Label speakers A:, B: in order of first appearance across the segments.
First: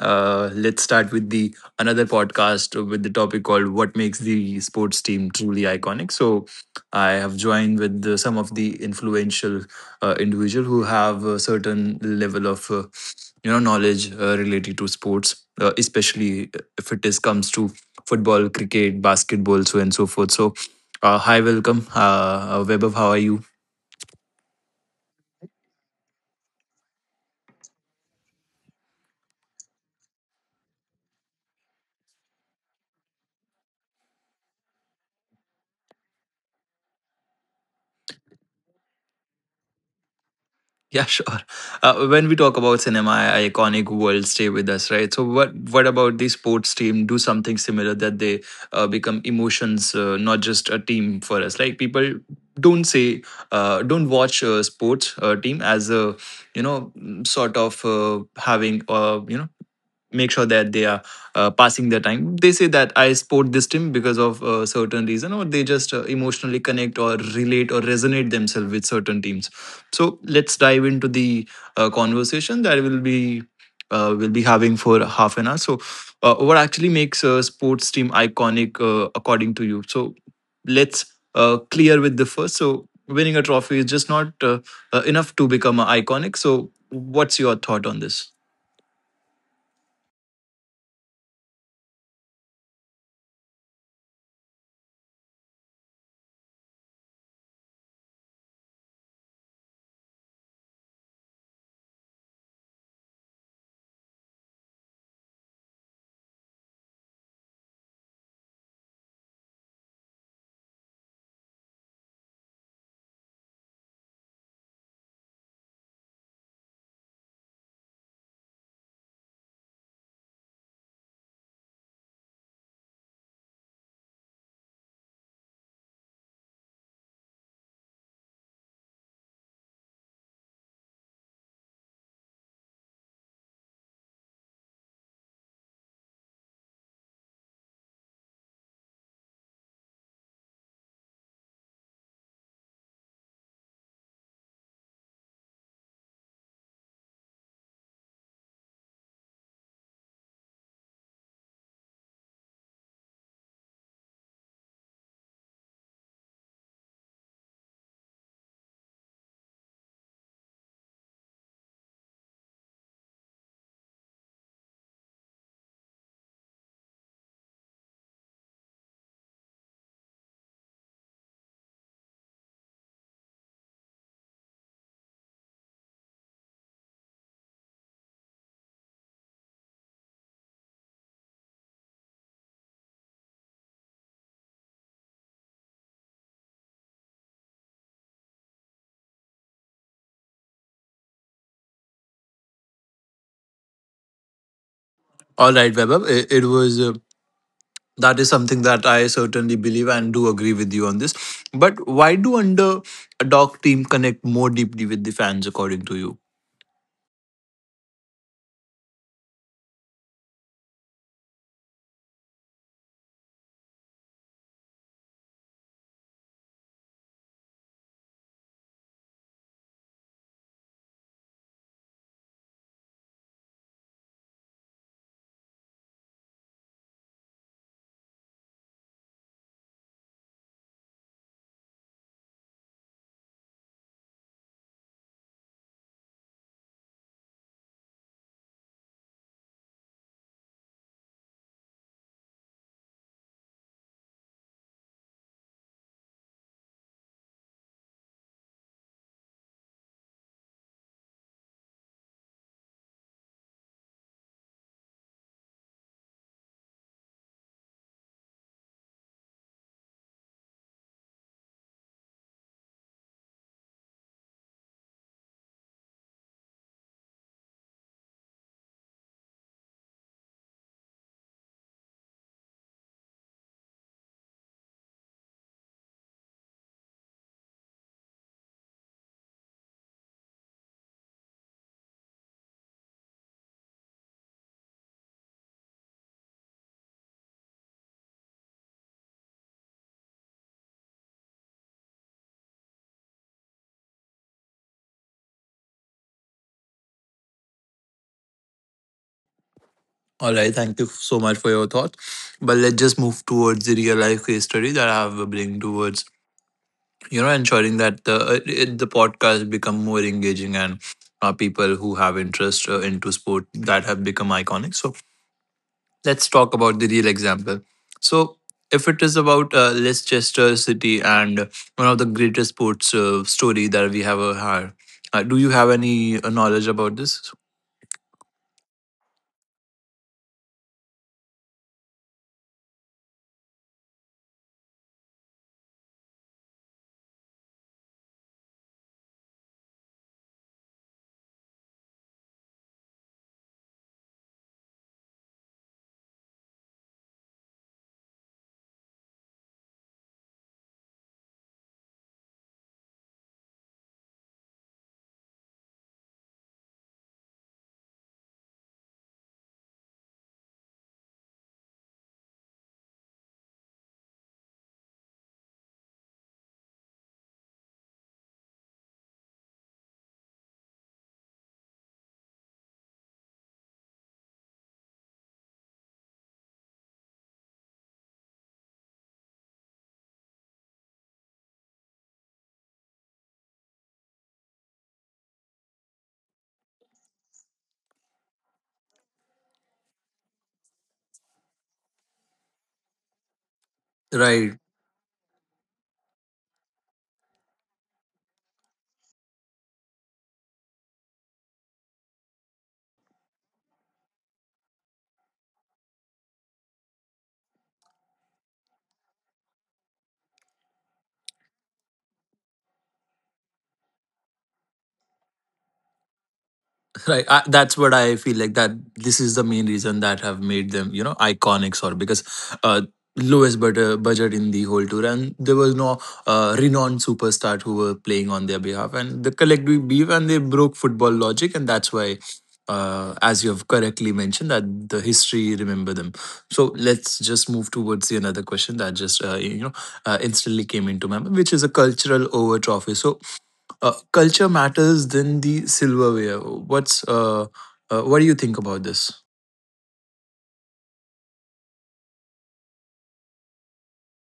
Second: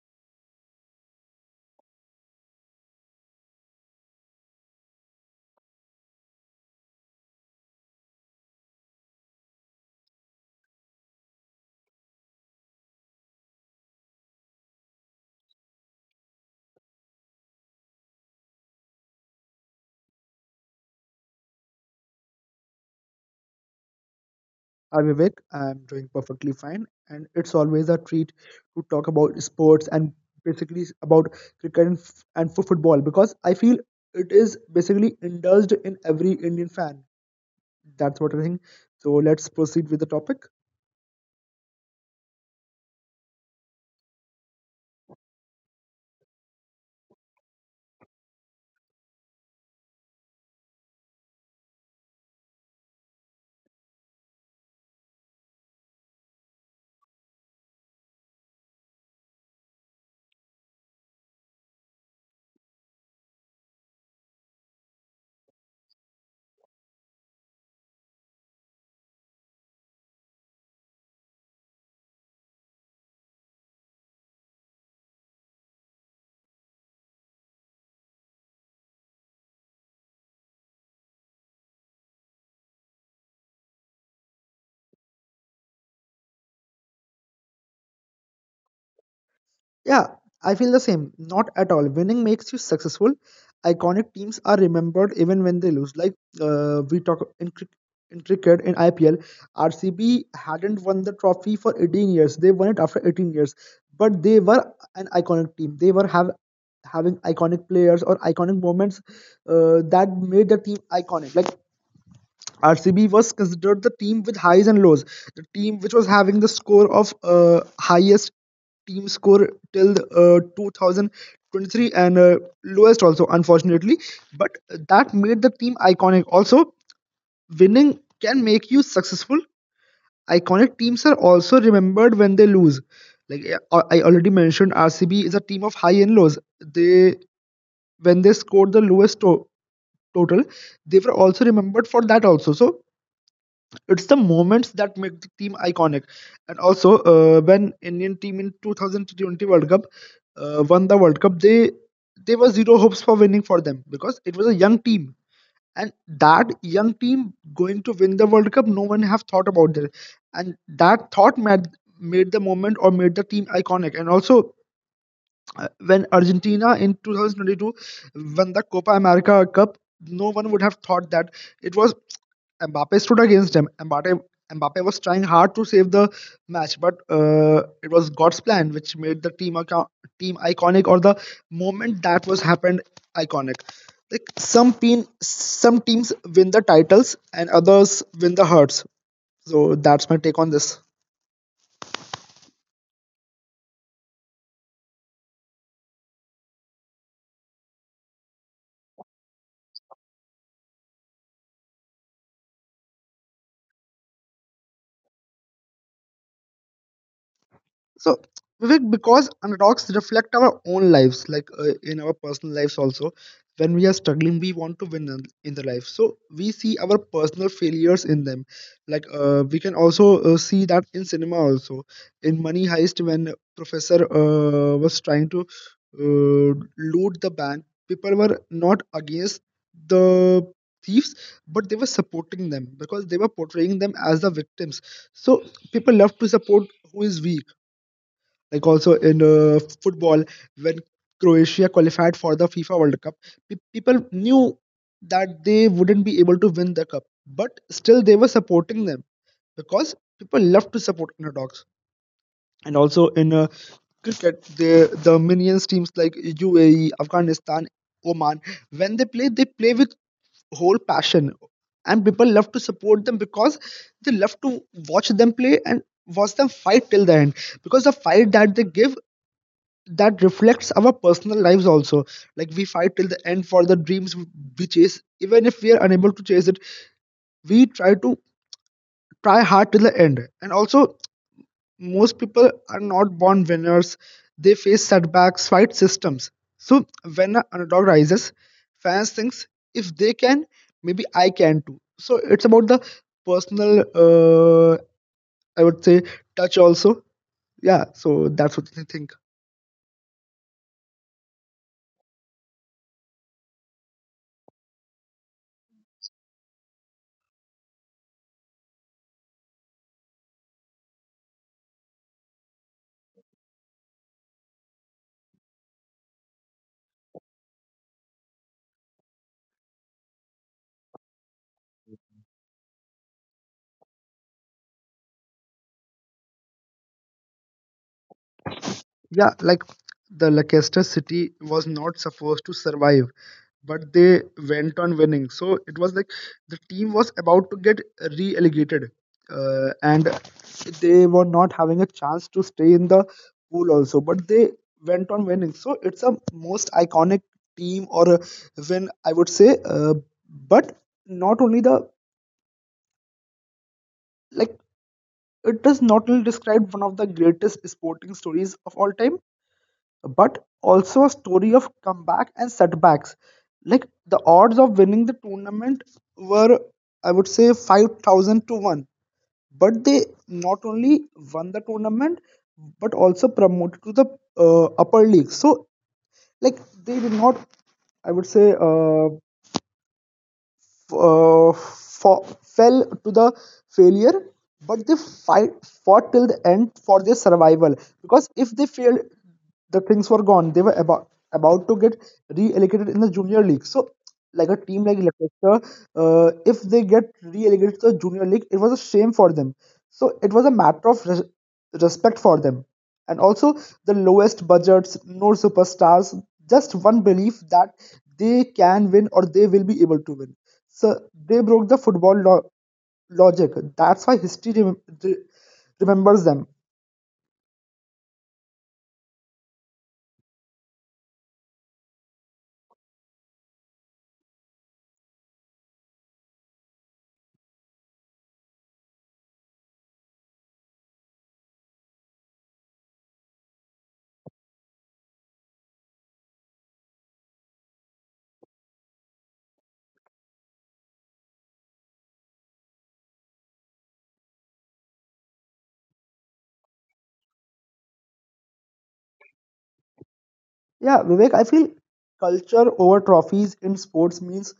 A: Let's start with the another podcast with the topic called "What makes the sports team truly iconic." So, I have joined with some of the influential individual who have a certain level of knowledge related to sports, especially if it is comes to football, cricket, basketball, so and so forth. So, hi, welcome, Webab. How are you?
B: Hi Vivek, I'm doing perfectly fine, and it's always a treat to talk about sports and basically about cricket and for football because I feel it is basically indulged in every Indian fan. That's what I think. So let's proceed with the topic.
A: Yeah, sure. When we talk about cinema, iconic world stay with us, right? So, what about the sports team? Do something similar that they become emotions, not just a team for us. Like people don't say, don't watch a sports team as a sort of having make sure that they are passing their time. They say that I support this team because of a certain reason, or they just emotionally connect or relate or resonate themselves with certain teams. So let's dive into the conversation that will be we'll be having for half an hour. So what actually makes a sports team iconic, according to you? So let's clear with the first. So winning a trophy is just not enough to become iconic. So what's your thought on this?
B: Yeah, I feel the same. Not at all. Winning makes you successful. Iconic teams are remembered even when they lose. Like we talk in, cric- in cricket in IPL, RCB hadn't won the trophy for 18 years. They won it after 18 years, but they were an iconic team. They were have having iconic players or iconic moments that made the team iconic. Like RCB was considered the team with highs and lows, the team which was having the score of highest team score till 2023, and lowest also, unfortunately. But that made the team iconic. Also, winning can make you successful. Iconic teams are also remembered when they lose. Like I already mentioned, RCB is a team of high and lows. They when they scored the lowest total, they were also remembered for that also. So it's the moments that make the team iconic. And also, when Indian team in 2020 World Cup won the World Cup, they there were zero hopes for winning for them because it was a young team, and that young team going to win the World Cup, no one have thought about that, and that thought made the moment or made the team iconic. And also, when Argentina in 2022 won the Copa America Cup, no one would have thought that it was Mbappe stood against him. Mbappe was trying hard to save the match, but it was God's plan which made the team iconic, or the moment that was happened iconic. Like some teams win the titles and others win the hearts. So that's my take on this.
A: All right, Vaibhav. It was that is something that I certainly believe and do agree with you on this. But why do under dog team connect more deeply with the fans, according to you?
B: So, Vivek, because underdogs reflect our own lives, like in our personal lives also, when we are struggling, we want to win in the life. So, we see our personal failures in them. Like, we can also see that in cinema also. In Money Heist, when Professor was trying to uh, loot the bank, people were not against the thieves, but they were supporting them because they were portraying them as the victims. So, people love to support who is weak, like also in football, when Croatia qualified for the FIFA World Cup, people knew that they wouldn't be able to win the cup, but still they were supporting them because people love to support underdogs. And also in cricket, the minions teams like UAE, Afghanistan, Oman, when they play with whole passion, and people love to support them because they love to watch them play and watch them fight till the end, because the fight that they give, that reflects our personal lives also. Like we fight till the end for the dreams we chase. Even if we are unable to chase it, we try to try hard till the end. And also, most people are not born winners. They face setbacks, fight systems. So when an underdog rises, fans thinks if they can, maybe I can too. So it's about the personal I would say touch also. Yeah, so that's what I think.
A: All right, thank you so much for your thoughts. But let's just move towards the real life case study that I have bring towards, you know, ensuring that the podcast become more engaging, and people who have interest into sport that have become iconic. So let's talk about the real example. So, if it is about Leicester City and one of the greatest sports story that we have had, do you have any knowledge about this?
B: Yeah, like the Leicester City was not supposed to survive, but they went on winning. So it was like the team was about to get re-relegated, and they were not having a chance to stay in the pool also. But they went on winning. So it's a most iconic team or a win, I would say. But not only the, like, it does not only describe one of the greatest sporting stories of all time, but also a story of comeback and setbacks. Like the odds of winning the tournament were, I would say, 5,000 to 1. But they not only won the tournament, but also promoted to the upper league. So, like, they did not, I would say, fell to the failure, but they fight fought till the end for their survival. Because if they failed, the things were gone. They were about to get re-allocated in the junior league. So, like a
A: Right.
B: team like Leicester, if they get re-allocated to the junior league, it was a shame for them. So it was a matter of respect for them, and also the lowest budgets, no superstars, just one belief that they can win or they will be able to win. So they broke the logic, that's why history remembers them.
A: Right. I, that's what I feel like, that this is the main reason that have made them, you know, iconic sort of, because uh lowest but, budget in the whole tour, and there was no renowned superstar who were playing on their behalf, and the collective beef, and they broke football logic, and that's why as you have correctly mentioned, that the history remember them. So let's just move towards the another question that just instantly came into my mind, which is a cultural over trophy. So culture matters than the silverware. What do you think about this?
B: Yeah, Vivek, I feel culture over trophies in sports means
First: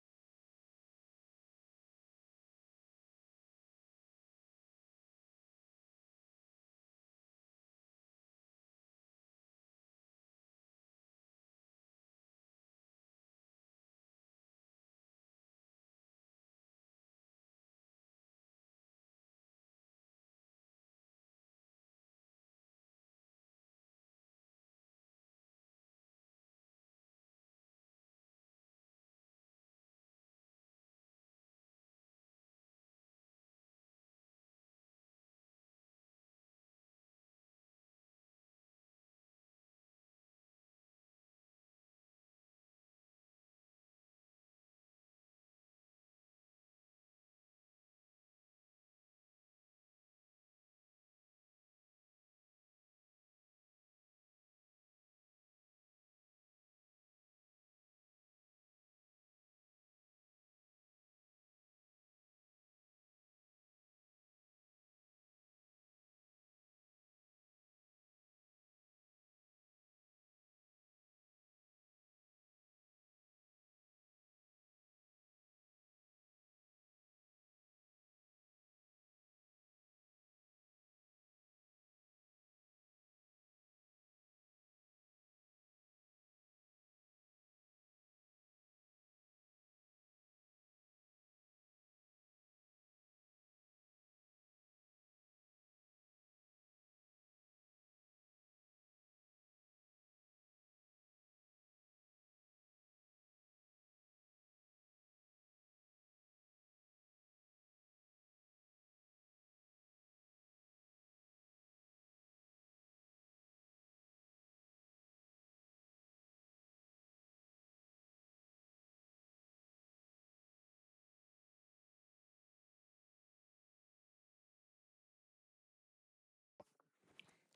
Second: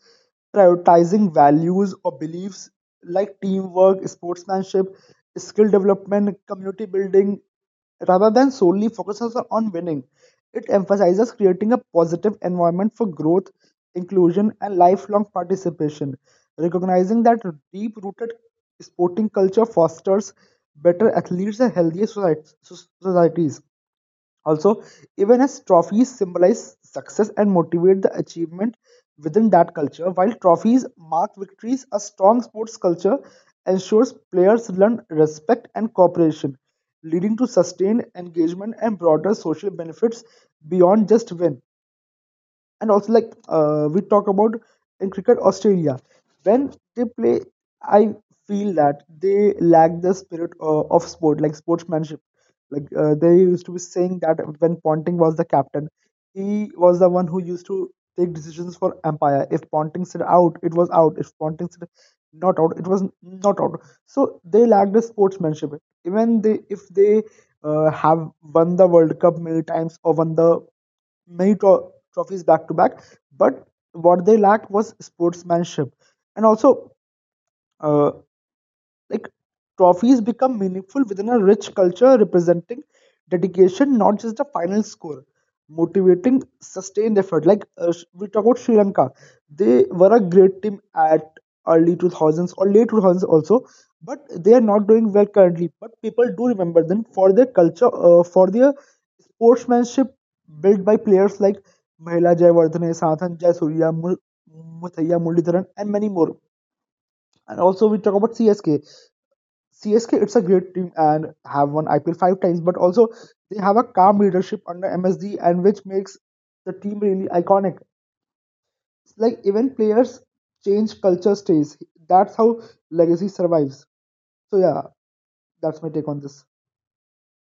B: prioritizing values or beliefs like teamwork, sportsmanship, skill development, community building, rather than solely focuses on winning. It emphasizes creating a positive environment for growth, inclusion, and lifelong participation, recognizing that deep rooted sporting culture fosters better athletes and healthier societies. Also, even as trophies symbolize success and motivate the achievement within that culture, while trophies mark victories, a strong sports culture ensures players learn respect and cooperation, leading to sustained engagement and broader social benefits beyond just win. And also, like, we talk about in cricket Australia, when they play, I feel that they lack the spirit of sport, like sportsmanship. Like, they used to be saying that when Ponting was the captain, he was the one who used to take decisions for Empire. If Ponting said out, it was out. If Ponting said not out, it was not out. So they lacked the sportsmanship. Even they if they have won the World Cup many times, or won the many trophies back to back, but what they lacked was sportsmanship. And also, uh, like, trophies become meaningful within a rich culture, representing dedication, not just the final score. Motivating sustained effort. Like, we talk about Sri Lanka, they were a great team at early 2000s or late 2000s also, but they are not doing well currently. But people do remember them for their culture, for their sportsmanship built by players like Mahila Jayawardene, Sathan Jayasurya, Muthaiya Muralidharan, and many more. And also we talk about CSK. CSK, it's a great team and have won IPL 5 times, but also they have a calm leadership under MSD, and which makes the team really iconic. It's like even players change, culture stays. That's how legacy survives. So yeah, that's my take on this.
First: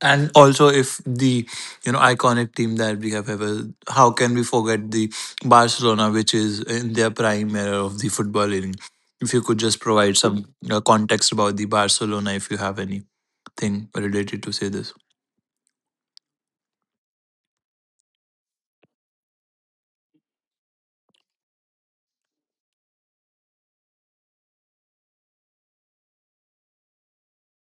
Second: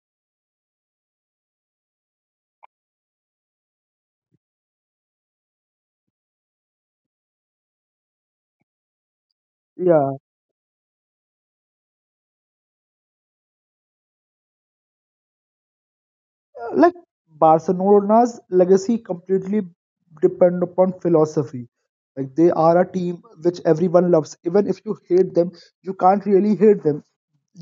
A: And also, if the, you know, iconic team that we have ever, how can we forget the Barcelona, which is in their prime era of the footballing? If you could just provide
B: Yeah,
A: some context about the Barcelona, if you have anything related to say this.
B: like Barcelona's legacy completely depend upon philosophy. Like they are a team which everyone loves. Even if you hate them, you can't really hate them.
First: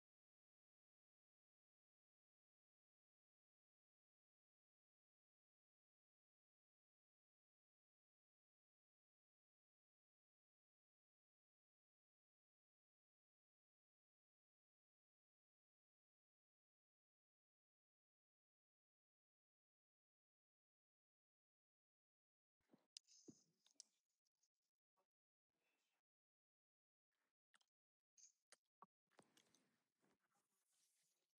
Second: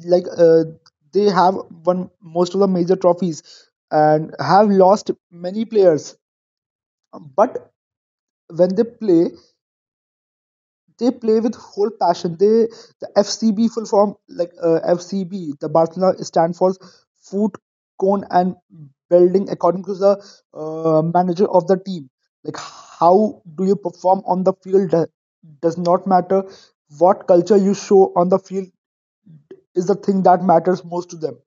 B: Like they have won most of the major trophies and have lost many players, but when they play with whole passion. The FCB, the Barcelona, stand for food, cone, and building, according to the manager of the team. Like how do you perform on the field does not matter. What culture you show on the field is the thing that matters most to them.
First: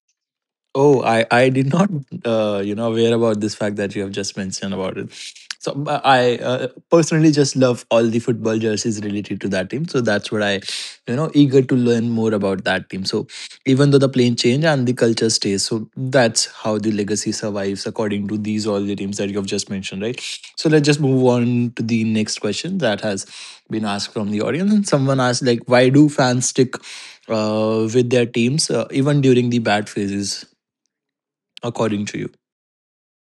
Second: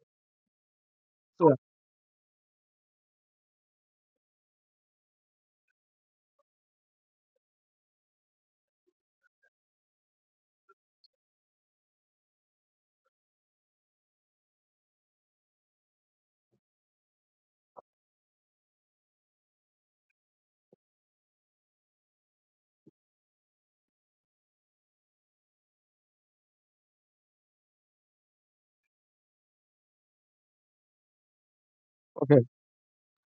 A: Oh, I did not aware about this fact that you have just mentioned about it. So but I personally just love all the football jerseys related to that team. So that's what I, you know, eager to learn more about that team. So even though the plane change and the culture stays, so that's how the legacy survives, according to these all the teams that you have just mentioned, right? So let's just move on to the next question that has been asked from the audience. And someone asked like, why do fans stick with their teams even during the bad phases, according to you?
B: So,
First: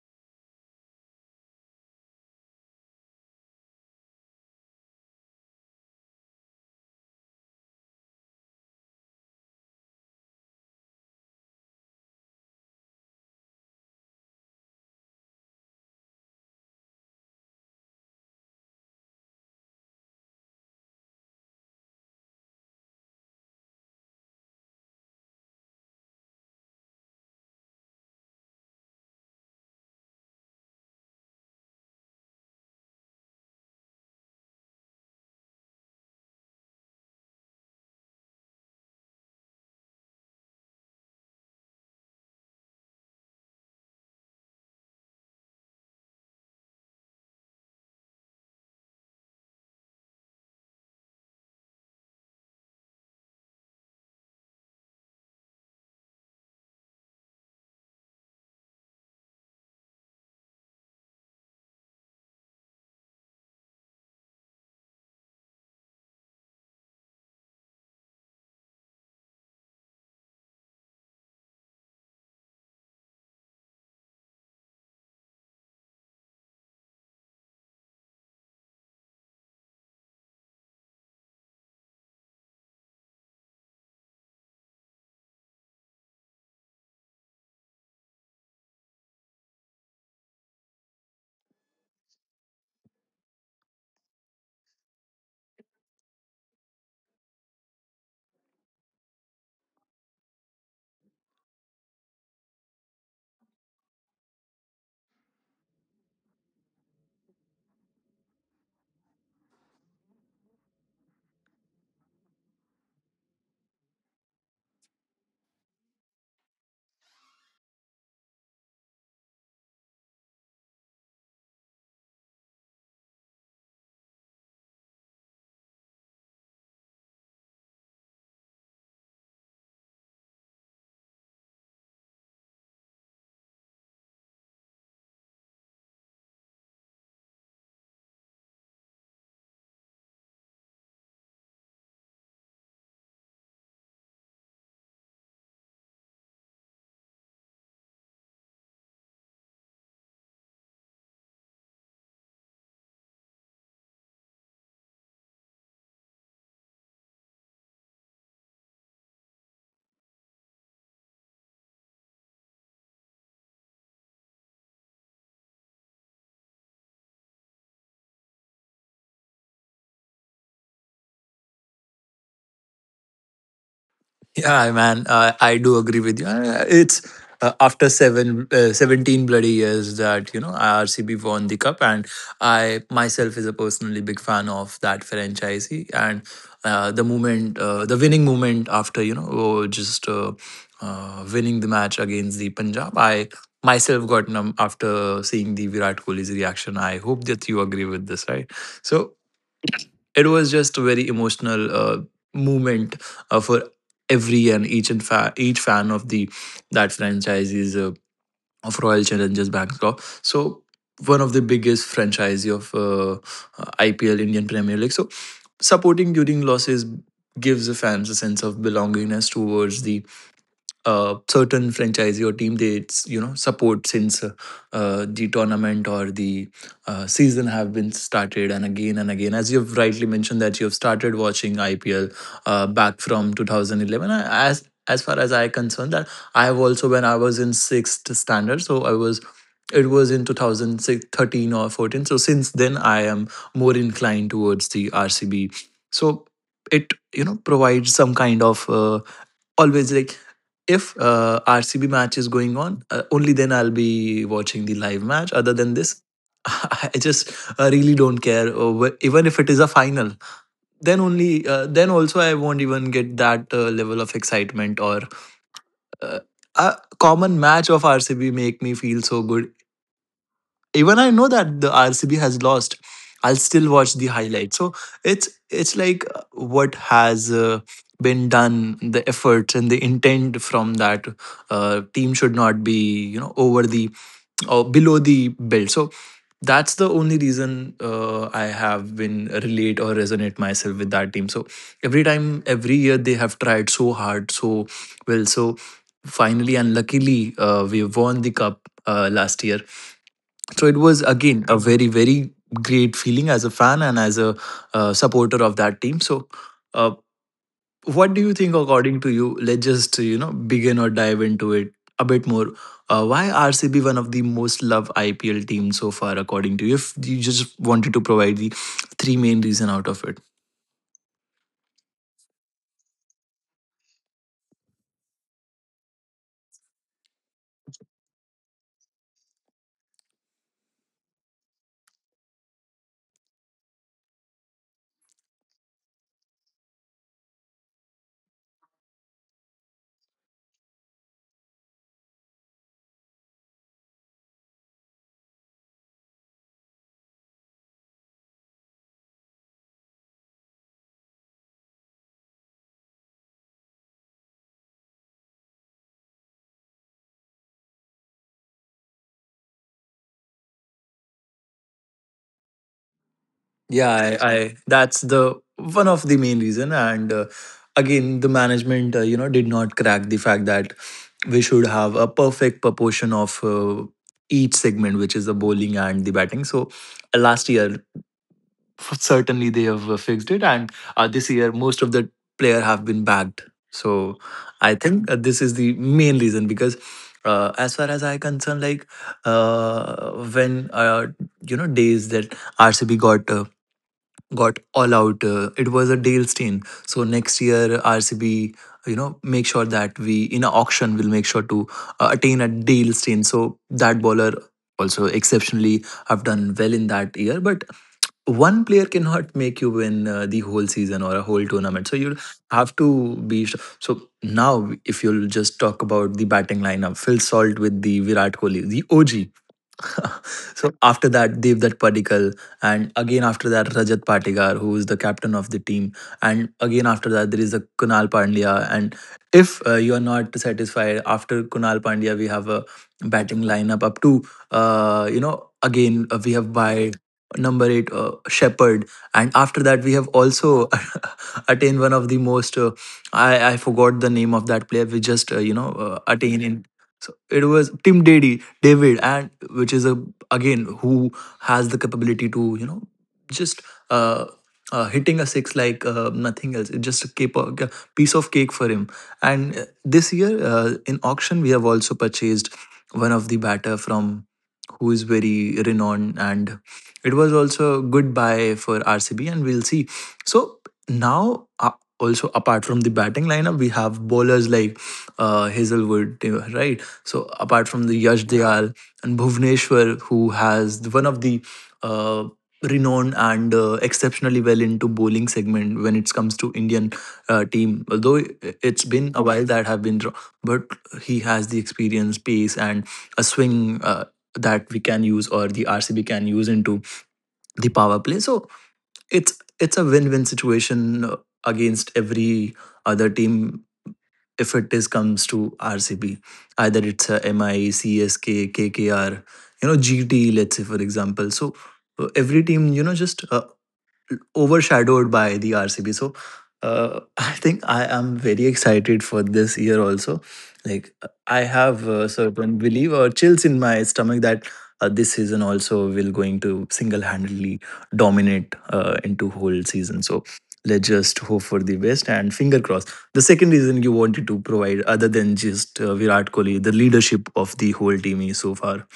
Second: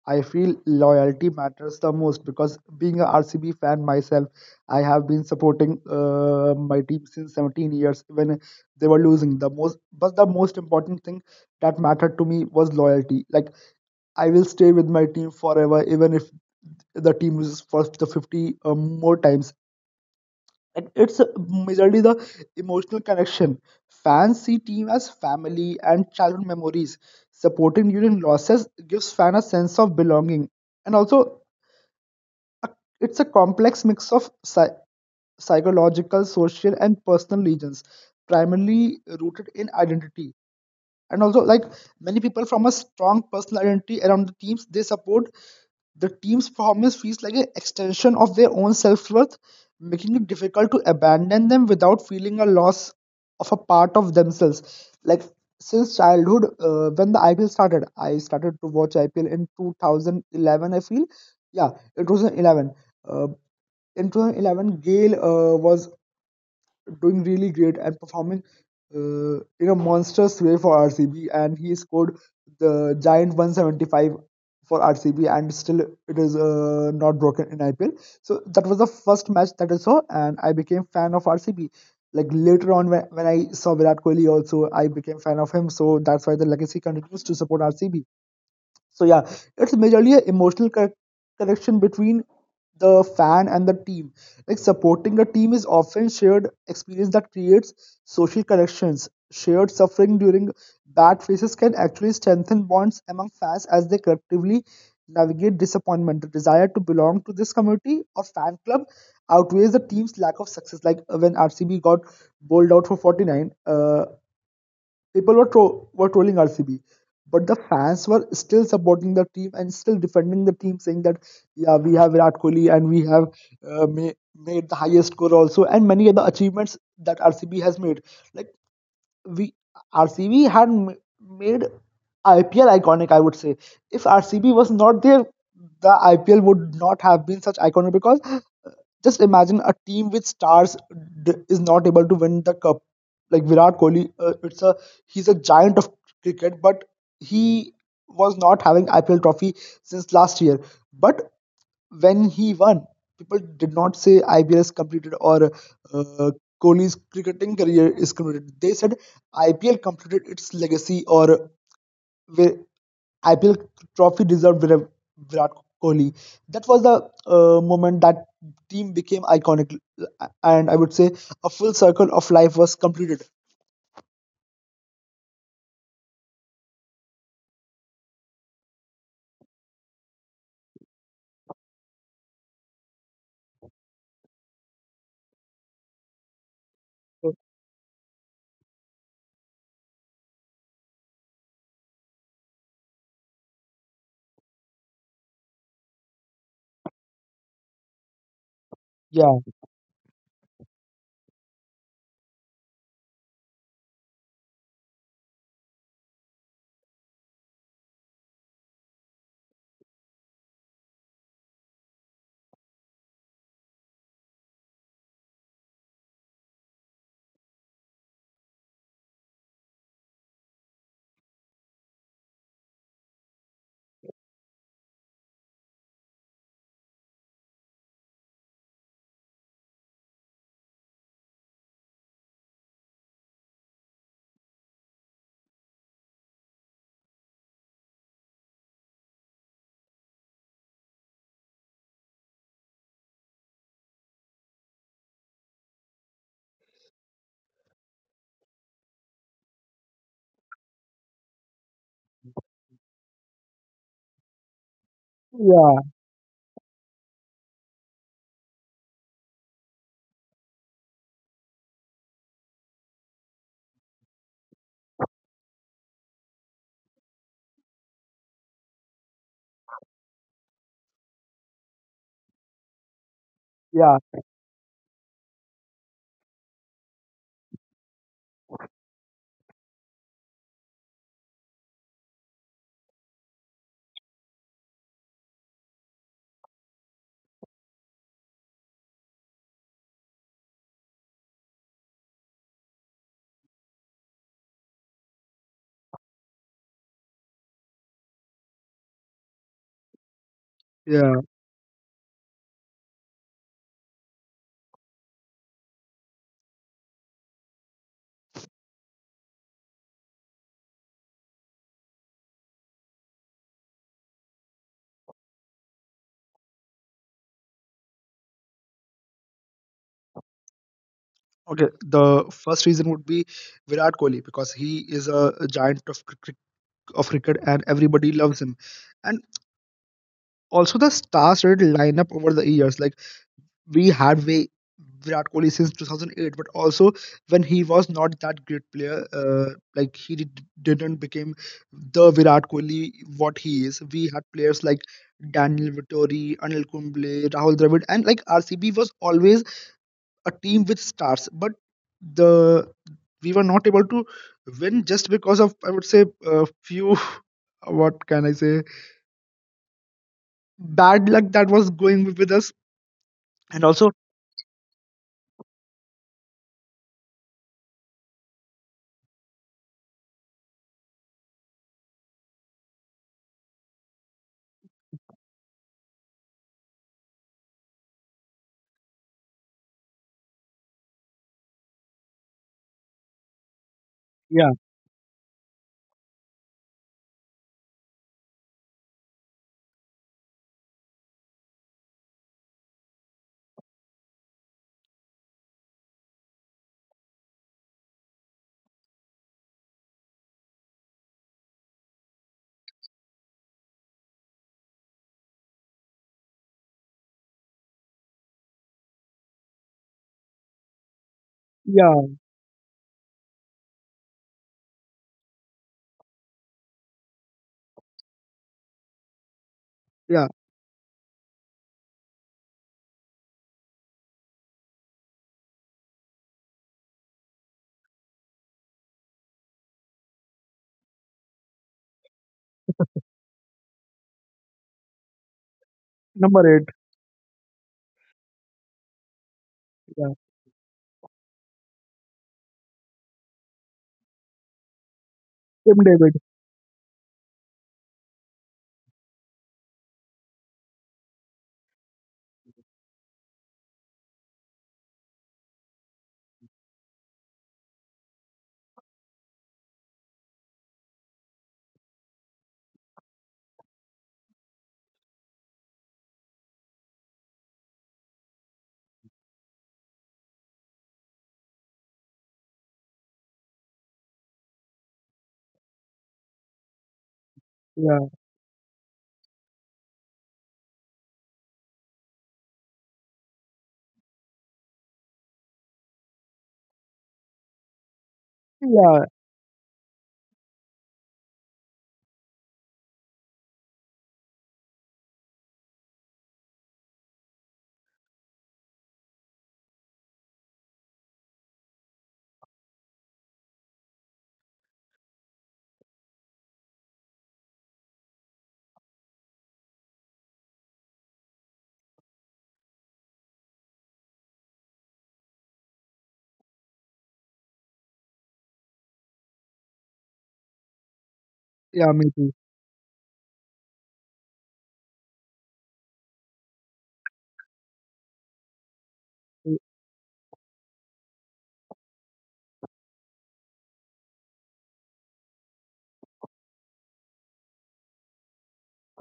B: I feel loyalty matters the most because being a RCB fan myself, I have been supporting my team since 17 years when they were losing the most, but the most important thing that mattered to me was loyalty. Like I will stay with my team forever, even if the team loses for the 50 more times. And it's majorly the emotional connection. Fans see team as family and childhood memories. Supporting during losses gives fan a sense of belonging, and also a, it's a complex mix of psychological, social, and personal legends, primarily rooted in identity. And also, like, many people from a strong personal identity around the teams they support. The team's performance feels like an extension of their own self-worth, making it difficult to abandon them without feeling a loss of a part of themselves. Like since childhood, when the IPL started, I started to watch IPL in 2011, I feel. Yeah, it was in 11, uh, in 2011 Gale was doing really great and performing in a monstrous way for RCB. And he scored the giant 175 for RCB, and still it is not broken in IPL. So that was the first match that I saw, and I became fan of RCB. Like later on, when I saw Virat Kohli, also I became fan of him. So that's why the legacy continues to support RCB. So yeah, it's majorly an emotional connection between the fan and the team. Like supporting a team is often shared experience that creates social connections. Shared suffering during bad phases can actually strengthen bonds among fans as they collectively navigate disappointment. The desire to belong to this community or fan club outweighs the team's lack of success. When RCB got bowled out for 49, people were trolling RCB, but the fans were still supporting the team and still defending the team, saying that yeah, we have Virat Kohli and we have made the highest score also, and many other achievements that RCB has made. Like we RCB had made IPL iconic, I would say. If RCB was not there, the IPL would not have been such iconic because just imagine a team with stars is not able to win the cup. Like Virat Kohli, it's a he's a giant of cricket, but he was not having IPL trophy since last year. But when he won, people did not say IPL is completed or uh, Kohli's cricketing career is completed. They said IPL completed its legacy or the IPL trophy deserved Virat Kohli. That was the moment that team became iconic. And I would say a full circle of life was completed.
A: Yeah, man, I do agree with you. It's after 17 bloody years that, you know, RCB won the cup. And I myself is a personally big fan of that franchisee. And
B: So,
A: the winning moment after, you know oh, just winning the match against the Punjab, I myself got numb after seeing the Virat Kohli's reaction. I hope that you agree with this, right? So
B: yeah,
A: it was just a very emotional moment for every and each fan of the that franchise is of Royal Challengers Bangalore. So one of the biggest franchise of IPL, Indian Premier League. So supporting during losses gives the fans a sense of belongingness towards the certain franchisee or team they support since the tournament or the season have been started. And again and again, as you've rightly mentioned that you've started watching IPL back from 2011. As far as I concerned, that I have also, when I was in sixth standard, so I was, it was in 2013 or 14. So since then I am more inclined towards the RCB. So it, you know, provides some kind of always like, if RCB match is going on, only then I'll be watching the live match. Other
B: yeah,
A: than this, I just really don't care. Even if it is a final, then only then also I won't even get that level of excitement or uh, a common match of RCB make me feel so good. Even I know that the RCB has lost, I'll still
B: yeah,
A: watch the highlight. So it's like what has been done, the efforts and the intent from that team should not be, you know, over the or below the belt. So that's the only reason I have been relate or resonate myself with that team. So every time, every year they have tried so hard, so well. So finally and luckily, we won the cup last year. So it was
B: yeah.
A: again a very very great feeling as a fan and as a supporter of that team. So uh, what do you think, according to you? Let's just, you know, begin or dive into it a bit more, why RCB one of the most loved IPL teams so far, according to you, if you just wanted to provide the three main reason out of it?
B: Okay, the first reason would be Virat Kohli because he is a giant of cricket, and everybody loves him. And also the star-studded lineup over the years. Like we had way Virat Kohli since 2008, but also when he was not that great player, like he didn't become the Virat Kohli what he is. We had players like Daniel Vittori, Anil Kumble, Rahul Dravid, and like RCB was always a team with stars, but the we were not able to win just because of, I would say, a few what can I say, bad luck that was going with us, and also
A: I, that's the one of the main reason. And again, the management you know did not crack the fact that we should have a perfect proportion of each segment, which is the bowling and the batting. So last year, certainly they have fixed it, and this year most of the player have been bagged. So
B: yeah,
A: I think this is the main reason because. As far as I concern, like when you know days that RCB got all out. It was a Dale Steyn. So next year, RCB, you know, make sure that we in an auction will make sure to attain a Dale Steyn. So that bowler also exceptionally have done well in that year. But one player cannot make you win the whole season or a whole tournament. So
B: yeah,
A: you have to be. So now, if you'll just talk about the batting lineup, Phil Salt with the Virat Kohli, the OG.
B: yeah,
A: So after that Devdutt Padikkal, and again after that Rajat Patigar, who is the captain of the team, and again after that there is a Kunal Pandya. And if you are not satisfied after Kunal Pandya, we have a batting lineup up to you know again we
B: number
A: have
B: eight.
A: by number 8, Shepherd, and after that we
B: Yeah,
A: have also attained one of the most I forgot the name of that player we just
B: Kim David.
A: attained in. So it was Tim Deddy David, and which is a again who has the capability to, you know, just uh, hitting a six like nothing else. It's just a cake, a piece of cake for him. And this year in auction, we have also purchased one of the batter from who is very renowned, and it was also a good buy for RCB, and we'll see. So now. Also, apart from the batting lineup, we have bowlers like Hazelwood, right? So apart from
B: Yeah,
A: the Yash Dayal and Bhuvneshwar, who has one of the uh, renowned and exceptionally well into bowling segment when it comes to Indian team, although it's
B: yeah,
A: been a while that have been, but he has the experience, pace, and a swing that we can use or the RCB can use into the power play. So it's a win-win situation against every other team if it is comes to RCB. Either it's a MI, CSK, KKR, you know, GT, let's say, for example. So every team, you know, just overshadowed by the RCB. So I think I am very excited for this year also. Like I have
B: yeah, me
A: a
B: too.
A: certain belief or chills in my stomach that this season also will going to single-handedly dominate into whole season. So let's just hope for the best and finger crossed. The second reason you wanted to provide, other than just Virat Kohli, the leadership of the whole team is so far.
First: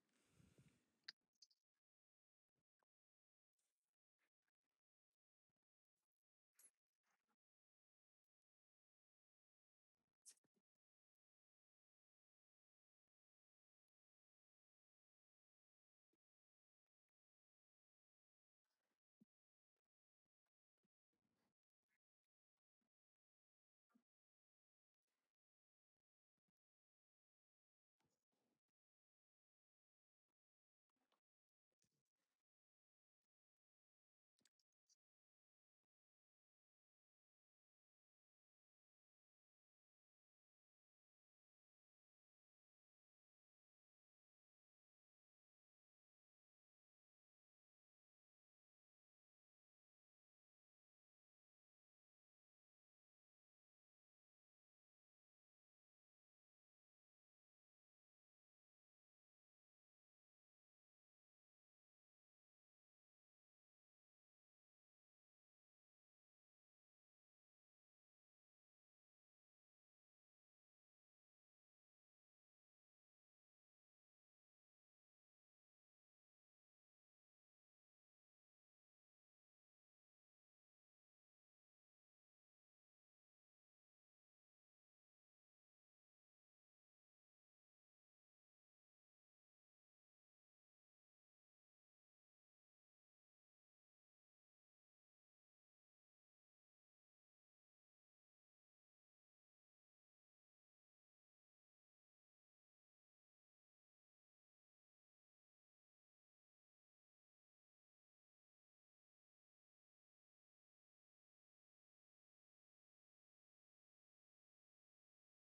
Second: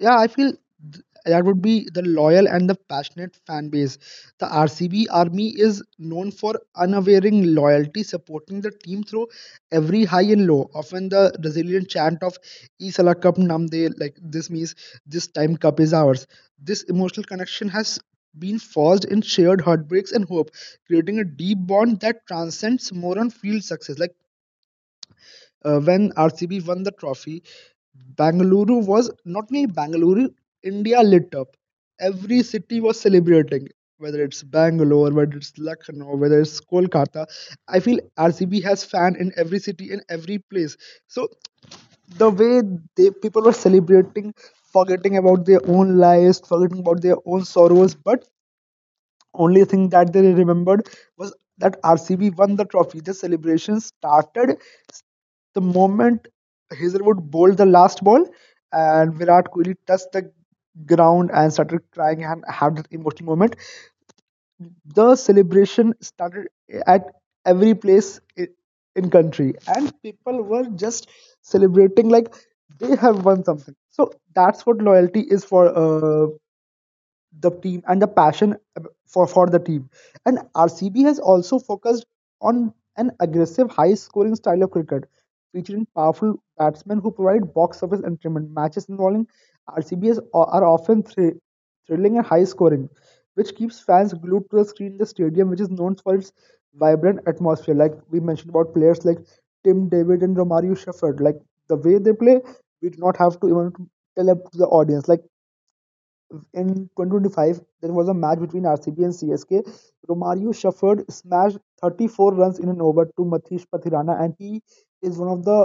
B: Yeah, I feel that would be the loyal and the passionate fan base. The RCB army is known for unwavering loyalty, supporting the team through every high and low. Often the resilient chant of Isala Cup Namde, like this means this time cup is ours. This emotional connection has been forged in shared heartbreaks and hope, creating a deep bond that transcends more on field success. When RCB won the trophy, Bangalore was not only Bangalore, India lit up. Every city was celebrating, whether it's Bangalore, whether it's Lucknow, whether it's Kolkata. I feel RCB has fan in every city, in every place. So the way they people were celebrating, forgetting about their own lives, forgetting about their own sorrows, but only thing that they remembered was that RCB won the trophy. The celebration started the moment Hazelwood bowled the last ball, and Virat Kohli touched the ground and started crying and had that emotional moment. The celebration started at every place in country, and people were just celebrating like they have won something. So that's what loyalty is for. The team and the passion for the team. And RCB has also focused on an aggressive, high scoring style of cricket, featuring powerful batsmen who provide box office entertainment. Matches involving RCB are often thrilling and high scoring, which keeps fans glued to the screen in the stadium, which is known for its vibrant atmosphere. Like we mentioned about players like Tim David and Romario Shepherd, like the way they play, we do not have to even tell up to the audience. Like in 2025, there was a match between RCB and CSK. Romario Shufford smashed 34 runs in an over to Mathish Pathirana, and he is one of the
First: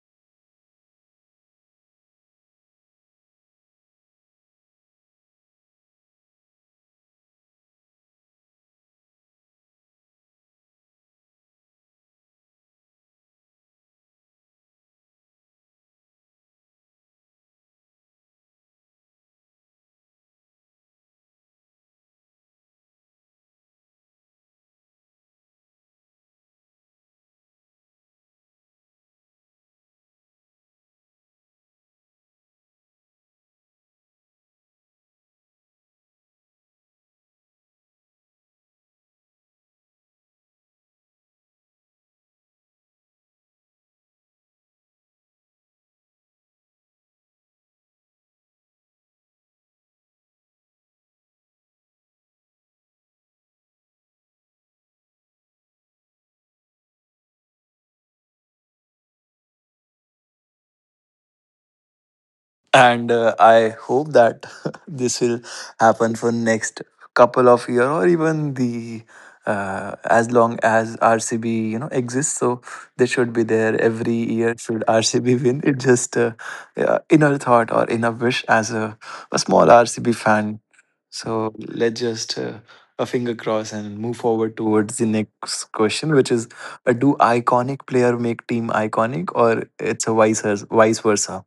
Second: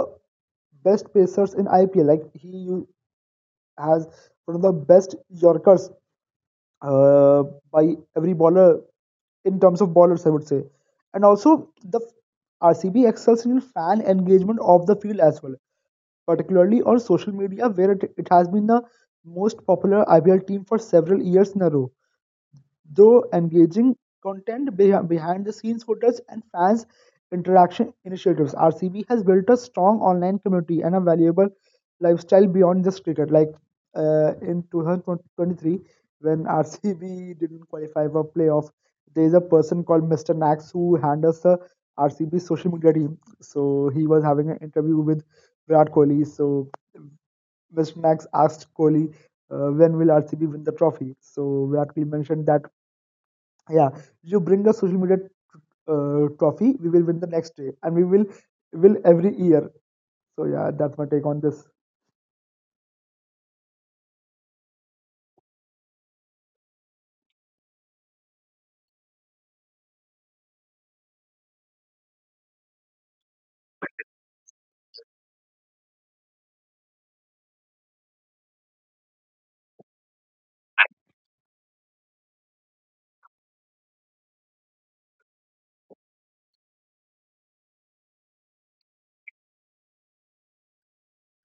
B: best pacers in IPL. Like has one of the best Yorkers uh, by every bowler in terms of bowlers, I would say. And also, the RCB excels in fan engagement of the field as well, particularly on social media, where it has been the most popular IPL team for several years in a row, though engaging content, behind the scenes footage, and fans interaction initiatives. RCB has built a strong online community and a valuable lifestyle beyond just cricket. In 2023, when RCB didn't qualify for playoff, there is a person called Mr. Nax who handles the RCB social media team. So he was having an interview with Virat Kohli. So Mr. Nax asked Kohli, when will RCB win the trophy? So Virat Kohli mentioned that yeah, you bring a social media trophy, we will win the next day and we will every year. So yeah, that's my take on this.
A: And I hope that this will happen for next couple of year, or even the as long as RCB, you know, exists. So they should be there every year should RCB win it. Just inner thought or inner wish as a small RCB fan. So let's just a finger cross and move forward towards the next question, which is do iconic player make team iconic, or it's a vice versa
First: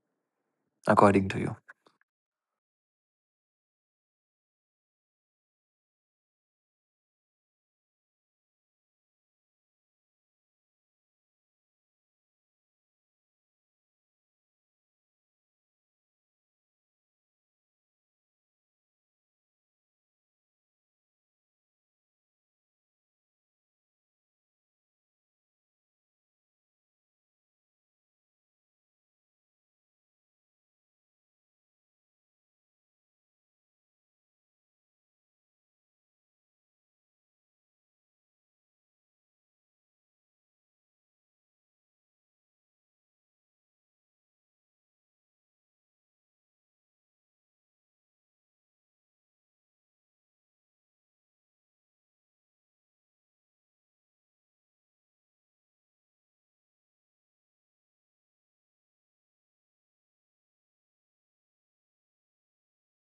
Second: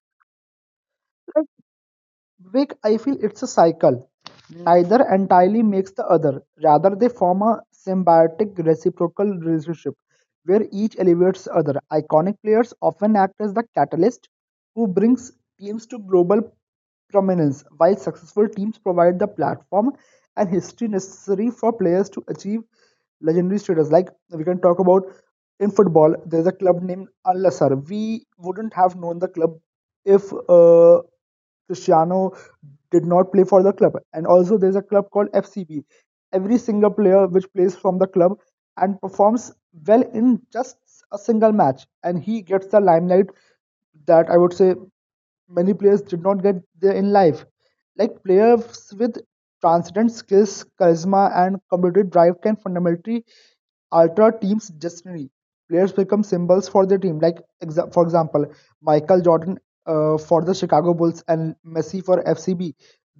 A: according to
B: like
A: you?
B: Vivek, I feel it's a cycle. Neither entirely makes the other, rather they form a symbiotic reciprocal relationship where each elevates the other. Iconic players often act as the catalyst who brings teams to global prominence, while successful teams provide the platform and history necessary for players to achieve legendary status. Like we can talk about, in football, there's a club named Al Nassr. We wouldn't have known the club if Cristiano did not play for the club. And also, there's a club called FCB. Every single player which plays from the club and performs well in just a single match, and he gets the limelight that I would say many players did not get there in life. Like players with transcendent skills, charisma, and competitive drive can fundamentally alter teams' destiny. Players become symbols for their team. Like for example, Michael Jordan for the Chicago Bulls and Messi for FCB.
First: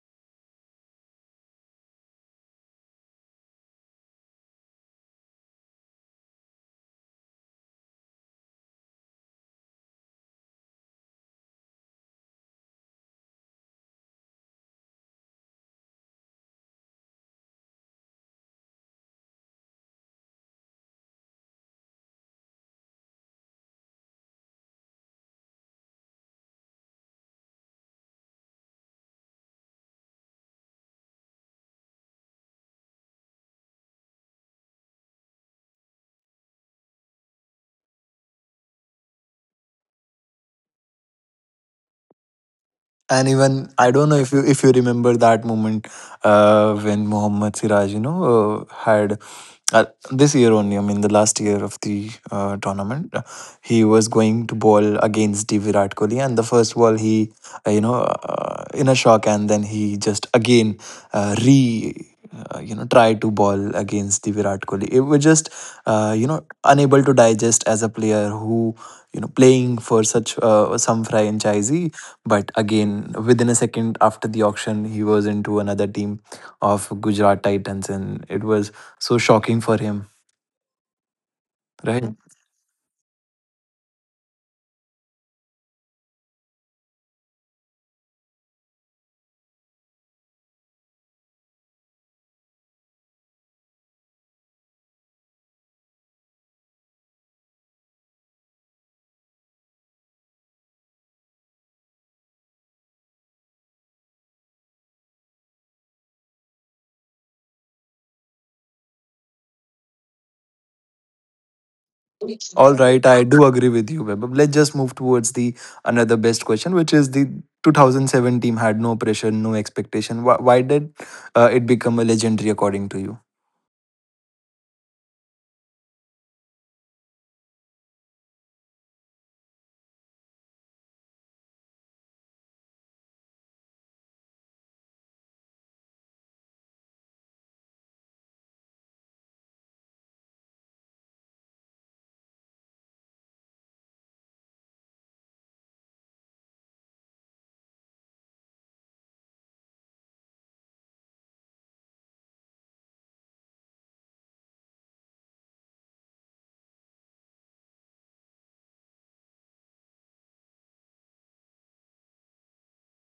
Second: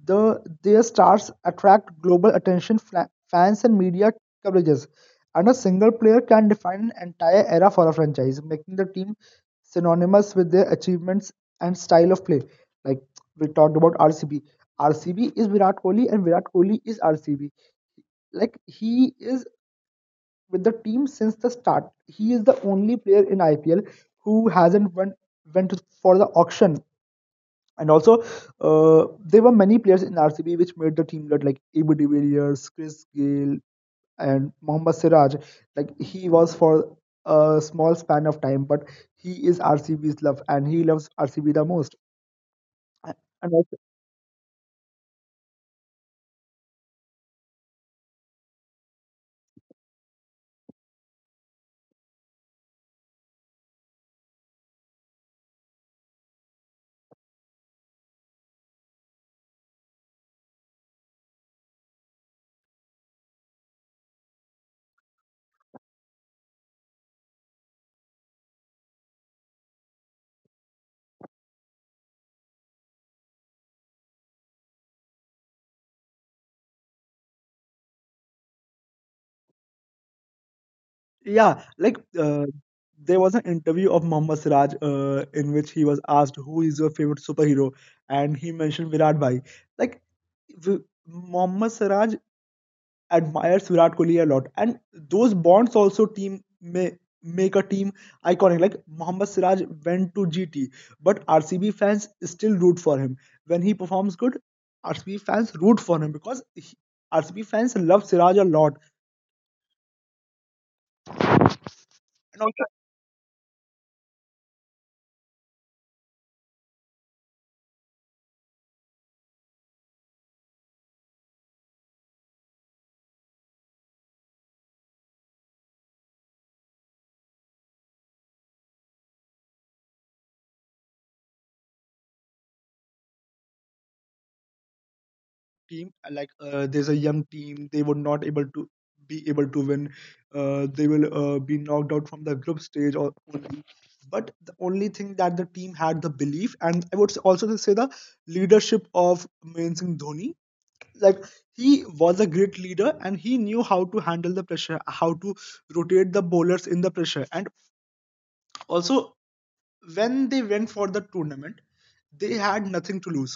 B: Their stars attract global attention, fans, and media coverages. And a single player can define an entire era for a franchise, making the team synonymous with their achievements and style of play. Like we talked about RCB. RCB is Virat Kohli and Virat Kohli is RCB. Like he is with the team since the start. He is the only player in IPL who hasn't went for the auction. And also, uh, there were many players in RCB which made the team good, like AB de Villiers, Chris Gale, and Mohammad Siraj. Like he was for a small span of time, but he is RCB's love and he loves RCB the most.
A: And
B: And
A: even I don't know if you remember that moment when Mohammad Siraj, you know, had uh, this year only. I mean, the last year of the tournament, he was going to ball against the Virat Kohli, and the first ball he, you know, in a shock, and then he just again re. You know, try to ball against the Virat Kohli. It was just, you know, unable to digest as a player who, you know, playing for such some franchisee. But again, within a second after the auction, he was into another team of Gujarat Titans, and it was so shocking for him,
B: yeah,
A: right? Mhm.
B: there was an interview of Mohammad Siraj in which he was asked who is your favorite superhero, and he mentioned Virat Bhai. Like v- Mohammad Siraj admires Virat Kohli a lot, and those bonds also team may make a team iconic. Like Mohammad Siraj went to GT, but RCB fans still root for him when he performs good. RCB fans root for him because RCB fans love Siraj a lot, and
A: All right, I do agree with you, Webab. Let's just move towards the another best question, which is the 2007 team had no pressure, no expectation. Why, why did it become a legendary according to you?
B: team there's a young team. They were not able to be able to win, they will be knocked out from the group stage or only, but the only thing that the team had, the belief, and I would also say the leadership of main singh Dhoni. Like he was a great leader and he knew how to handle the pressure, how to rotate the bowlers in the pressure. And also, when they went for the tournament, they had nothing to lose.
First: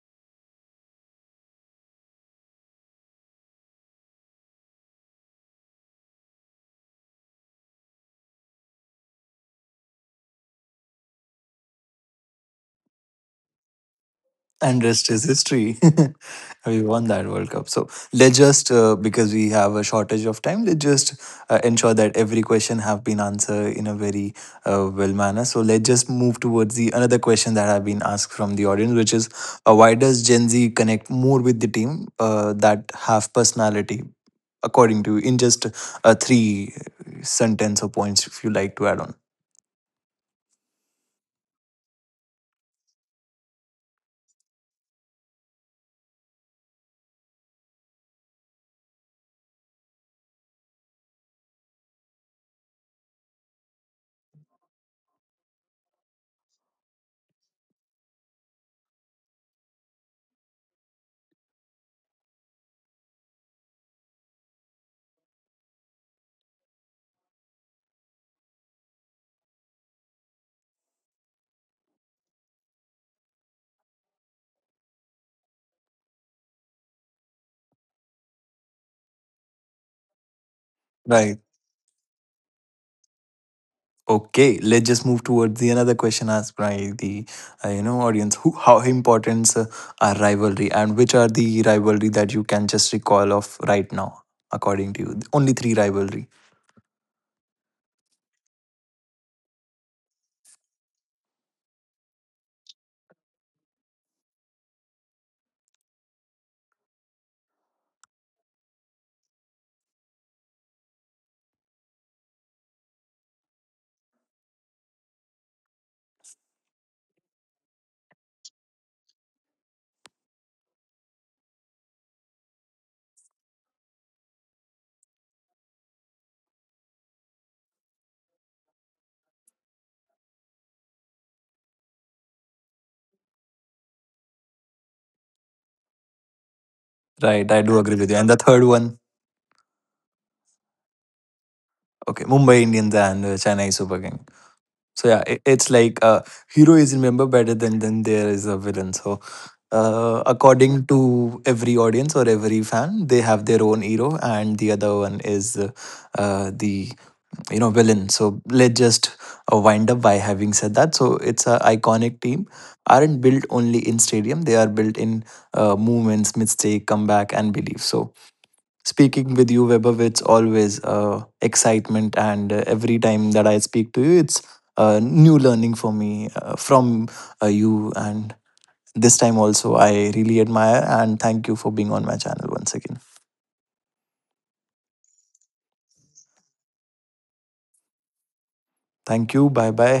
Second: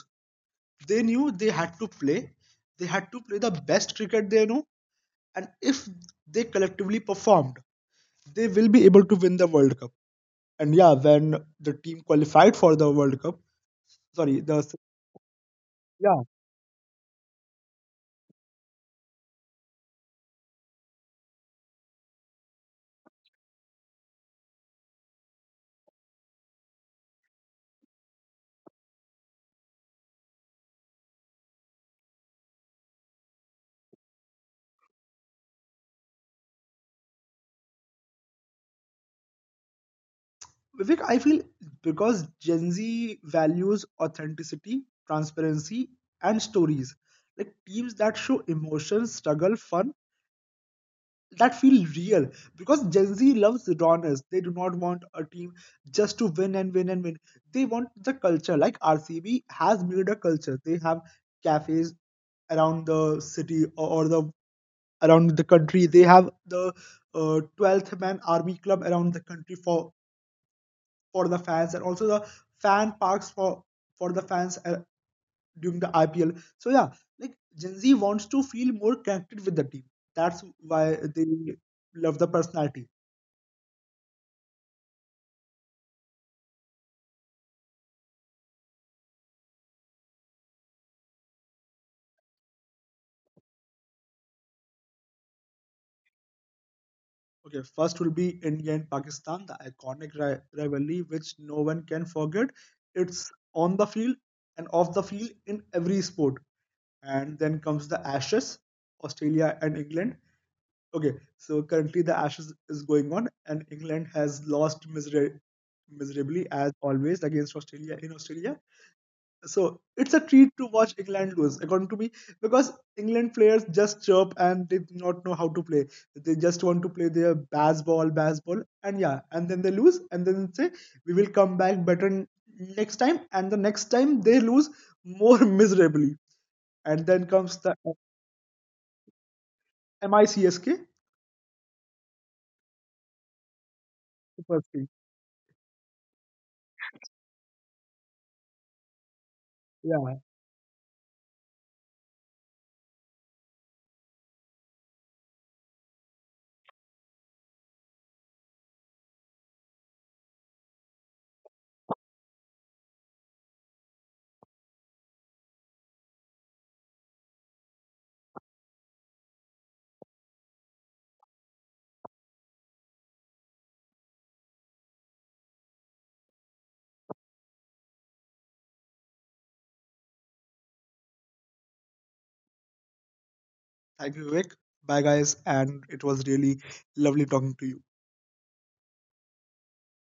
B: They knew they had to play, they had to play the best cricket they know, and if they collectively performed, they will be able to win the World Cup. And yeah, when the team qualified for the World Cup, sorry, the
A: And rest is history.
B: yeah,
A: We won that World Cup. So let's just because we have a shortage of time, let's just ensure that every question have been answered in a very well manner. So let's just move towards the another question that have been asked from the audience, which is why does Gen Z connect more with the team that have personality, according to you, in just 3 sentence or points, if you like to add on.
B: Vivek, I feel because Gen Z values authenticity, transparency, and stories. Like teams that show emotion, struggle, fun, that feel real because Gen Z loves rawness. They do not want a team just to win and win and win. They want the culture. Like RCB has made a culture. They have cafes around the city or the around the country. They have the 12th man army club around the country for the fans, and also the fan parks for the fans during the IPL. So yeah, like Gen Z wants to feel more connected with the team. That's why they
A: Right.
B: love the personality.
A: Okay, let's just move towards the another question asked by the you know audience. Who, how important are rivalry, and which are the rivalry that you can just recall of right now, according to you? Only three rivalry,
B: Okay, first will be India and Pakistan, the iconic rivalry which no one can forget. It's on the field and off the field in every sport. And then comes the Ashes, Australia and England. Okay, so currently the Ashes is going on, and England has lost miserably as always against Australia in Australia. So it's a treat to watch England lose, according to me, because England players just chirp and they do not know how to play. They just want to play their baseball, baseball, and yeah, and then they lose, and then say we will come back better next time, and the next time they lose more miserably, and then
A: right?
B: comes
A: I
B: the
A: do agree with you. And the third one,
B: MICSK
A: okay, Mumbai Indians and Chennai Super King.
B: Super Six.
A: So yeah, it's like hero is remembered better than there is a villain. So
B: Yeah,
A: according to every audience or every fan, they have their own hero, and the other one is the, you know, villain. So let's just wind up by having said that. So it's an iconic team aren't built only in stadium, they are built in movements, mistake, comeback, and belief. So speaking with you, Webber, it's always excitement, and every time that I speak to you it's new learning for me from you. And this time also I really admire and thank you for being on my channel once again.
B: thank you, Vivek. Bye, guys, and it was really lovely talking to you.
A: Thank you. Bye bye.